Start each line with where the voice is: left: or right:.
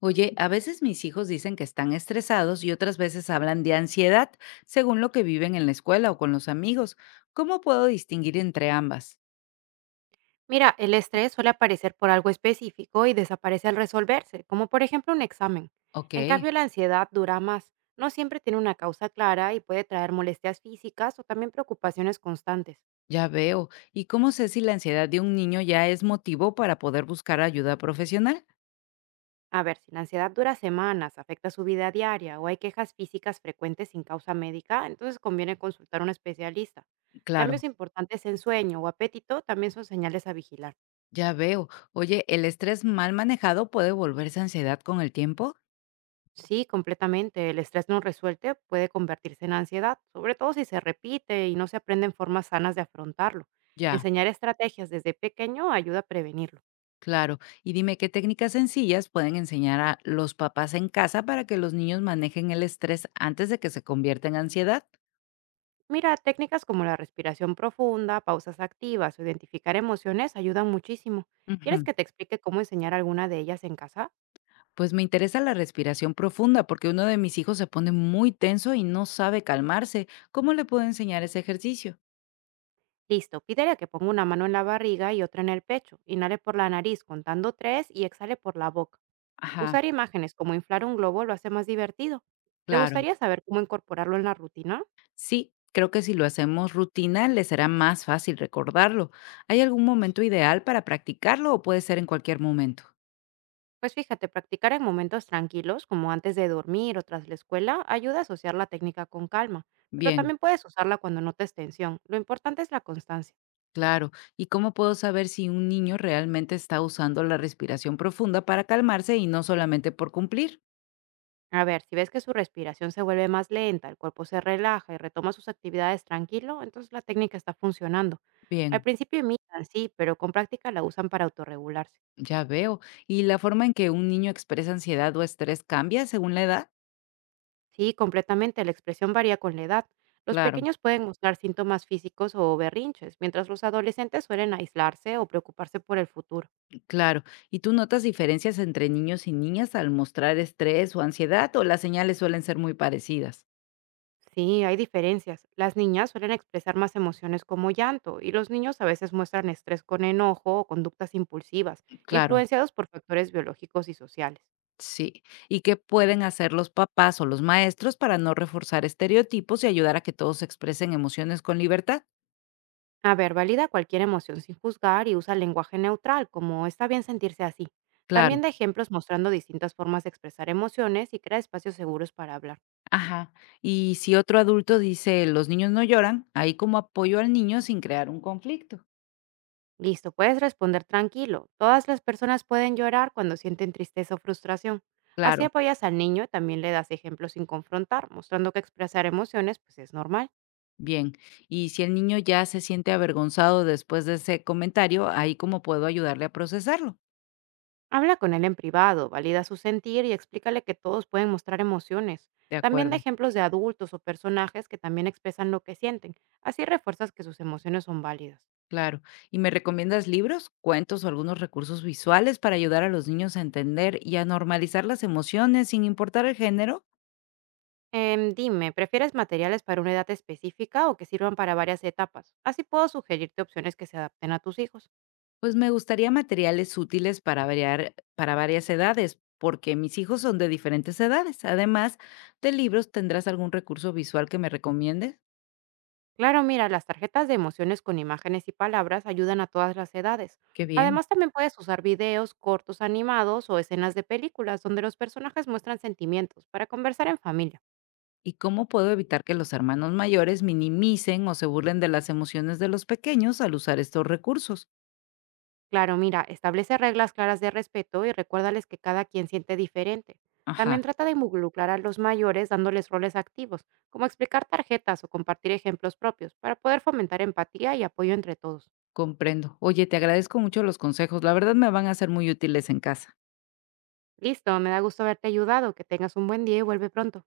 left: Oye, a veces mis hijos dicen que están estresados y otras veces hablan de ansiedad, según lo que viven en la escuela o con los amigos. ¿Cómo puedo distinguir entre ambas?
right: Mira, el estrés suele aparecer por algo específico y desaparece al resolverse, como por ejemplo un examen.
left: Ok,
right: En cambio, la ansiedad dura más. No siempre tiene una causa clara y puede traer molestias físicas o también preocupaciones constantes.
left: ya veo. ¿Y cómo sé si la ansiedad de un niño ya es motivo para poder buscar ayuda profesional?
right: A ver, si la ansiedad dura semanas, afecta su vida diaria o hay quejas físicas frecuentes sin causa médica, entonces conviene consultar a un especialista.
left: Claro,
right: Cambios importantes en sueño o apetito también son señales a vigilar.
left: ya veo. Oye, ¿el estrés mal manejado puede volverse ansiedad con el tiempo?
right: Sí, completamente. El estrés no resuelto puede convertirse en ansiedad, sobre todo si se repite y no se aprenden formas sanas de afrontarlo.
left: Ya,
right: Enseñar estrategias desde pequeño ayuda a prevenirlo.
left: claro. Y dime qué técnicas sencillas pueden enseñar a los papás en casa para que los niños manejen el estrés antes de que se convierta en ansiedad.
right: Mira, técnicas como la respiración profunda, pausas activas o identificar emociones ayudan muchísimo. ¿Quieres
left: Ujú.
right: que te explique cómo enseñar alguna de ellas en casa?
left: Pues me interesa la respiración profunda porque uno de mis hijos se pone muy tenso y no sabe calmarse. ¿Cómo le puedo enseñar ese ejercicio?
right: Listo, pídele a que ponga una mano en la barriga y otra en el pecho. Inhale por la nariz contando 3 y exhale por la boca.
left: Ajá,
right: Usar imágenes como inflar un globo lo hace más divertido. ¿Te
left: claro.
right: gustaría saber cómo incorporarlo en la rutina?
left: Sí, creo que si lo hacemos rutina le será más fácil recordarlo. ¿Hay algún momento ideal para practicarlo o puede ser en cualquier momento?
right: Pues fíjate, practicar en momentos tranquilos, como antes de dormir o tras la escuela, ayuda a asociar la técnica con calma, pero
left: Bien,
right: también puedes usarla cuando notes tensión. Lo importante es la constancia.
left: claro. ¿Y cómo puedo saber si un niño realmente está usando la respiración profunda para calmarse y no solamente por cumplir?
right: A ver, si ves que su respiración se vuelve más lenta, el cuerpo se relaja y retoma sus actividades tranquilo, entonces la técnica está funcionando. Al
left: Bien.
right: principio imitan, sí, pero con práctica la usan para autorregularse.
left: Ya veo. ¿Y la forma en que un niño expresa ansiedad o estrés cambia según la edad?
right: Sí, completamente. La expresión varía con la edad. Los
left: Claro,
right: pequeños pueden mostrar síntomas físicos o berrinches, mientras los adolescentes suelen aislarse o preocuparse por el futuro.
left: claro. ¿Y tú notas diferencias entre niños y niñas al mostrar estrés o ansiedad o las señales suelen ser muy parecidas?
right: Sí, hay diferencias. Las niñas suelen expresar más emociones como llanto y los niños a veces muestran estrés con enojo o conductas impulsivas,
left: Claro,
right: influenciados por factores biológicos y sociales.
left: sí. ¿Y qué pueden hacer los papás o los maestros para no reforzar estereotipos y ayudar a que todos expresen emociones con libertad?
right: A ver, valida cualquier emoción sin juzgar y usa lenguaje neutral, como está bien sentirse así. También
left: Claro.
right: da ejemplos mostrando distintas formas de expresar emociones y crea espacios seguros para hablar.
left: Ajá. Y si otro adulto dice los niños no lloran, ahí como apoyo al niño sin crear un conflicto.
right: Listo, puedes responder tranquilo. Todas las personas pueden llorar cuando sienten tristeza o frustración. Así
left: Claro.
right: apoyas al niño y también le das ejemplos sin confrontar, mostrando que expresar emociones pues es normal.
left: Bien, y si el niño ya se siente avergonzado después de ese comentario, ahí cómo puedo ayudarle a procesarlo.
right: Habla con él en privado, valida su sentir y explícale que todos pueden mostrar emociones.
left: De
right: También da
left: acuerdo,
right: ejemplos de adultos o personajes que también expresan lo que sienten. Así refuerzas que sus emociones son válidas.
left: claro. ¿Y me recomiendas libros, cuentos o algunos recursos visuales para ayudar a los niños a entender y a normalizar las emociones sin importar el género?
right: Dime, ¿prefieres materiales para una edad específica o que sirvan para varias etapas? Así puedo sugerirte opciones que se adapten a tus hijos.
left: Pues me gustaría materiales útiles para variar, para varias edades, porque mis hijos son de diferentes edades. Además de libros, ¿tendrás algún recurso visual que me recomiendes?
right: Claro, mira, las tarjetas de emociones con imágenes y palabras ayudan a todas las edades.
left: Qué bien.
right: Además, también puedes usar videos, cortos animados o escenas de películas donde los personajes muestran sentimientos para conversar en familia.
left: ¿Y cómo puedo evitar que los hermanos mayores minimicen o se burlen de las emociones de los pequeños al usar estos recursos?
right: Claro, mira, establece reglas claras de respeto y recuérdales que cada quien siente diferente.
left: Ajá,
right: También trata de involucrar a los mayores dándoles roles activos, como explicar tarjetas o compartir ejemplos propios, para poder fomentar empatía y apoyo entre todos.
left: comprendo. Oye, te agradezco mucho los consejos. La verdad me van a ser muy útiles en casa.
right: Listo, me da gusto haberte ayudado, que tengas un buen día y vuelve pronto.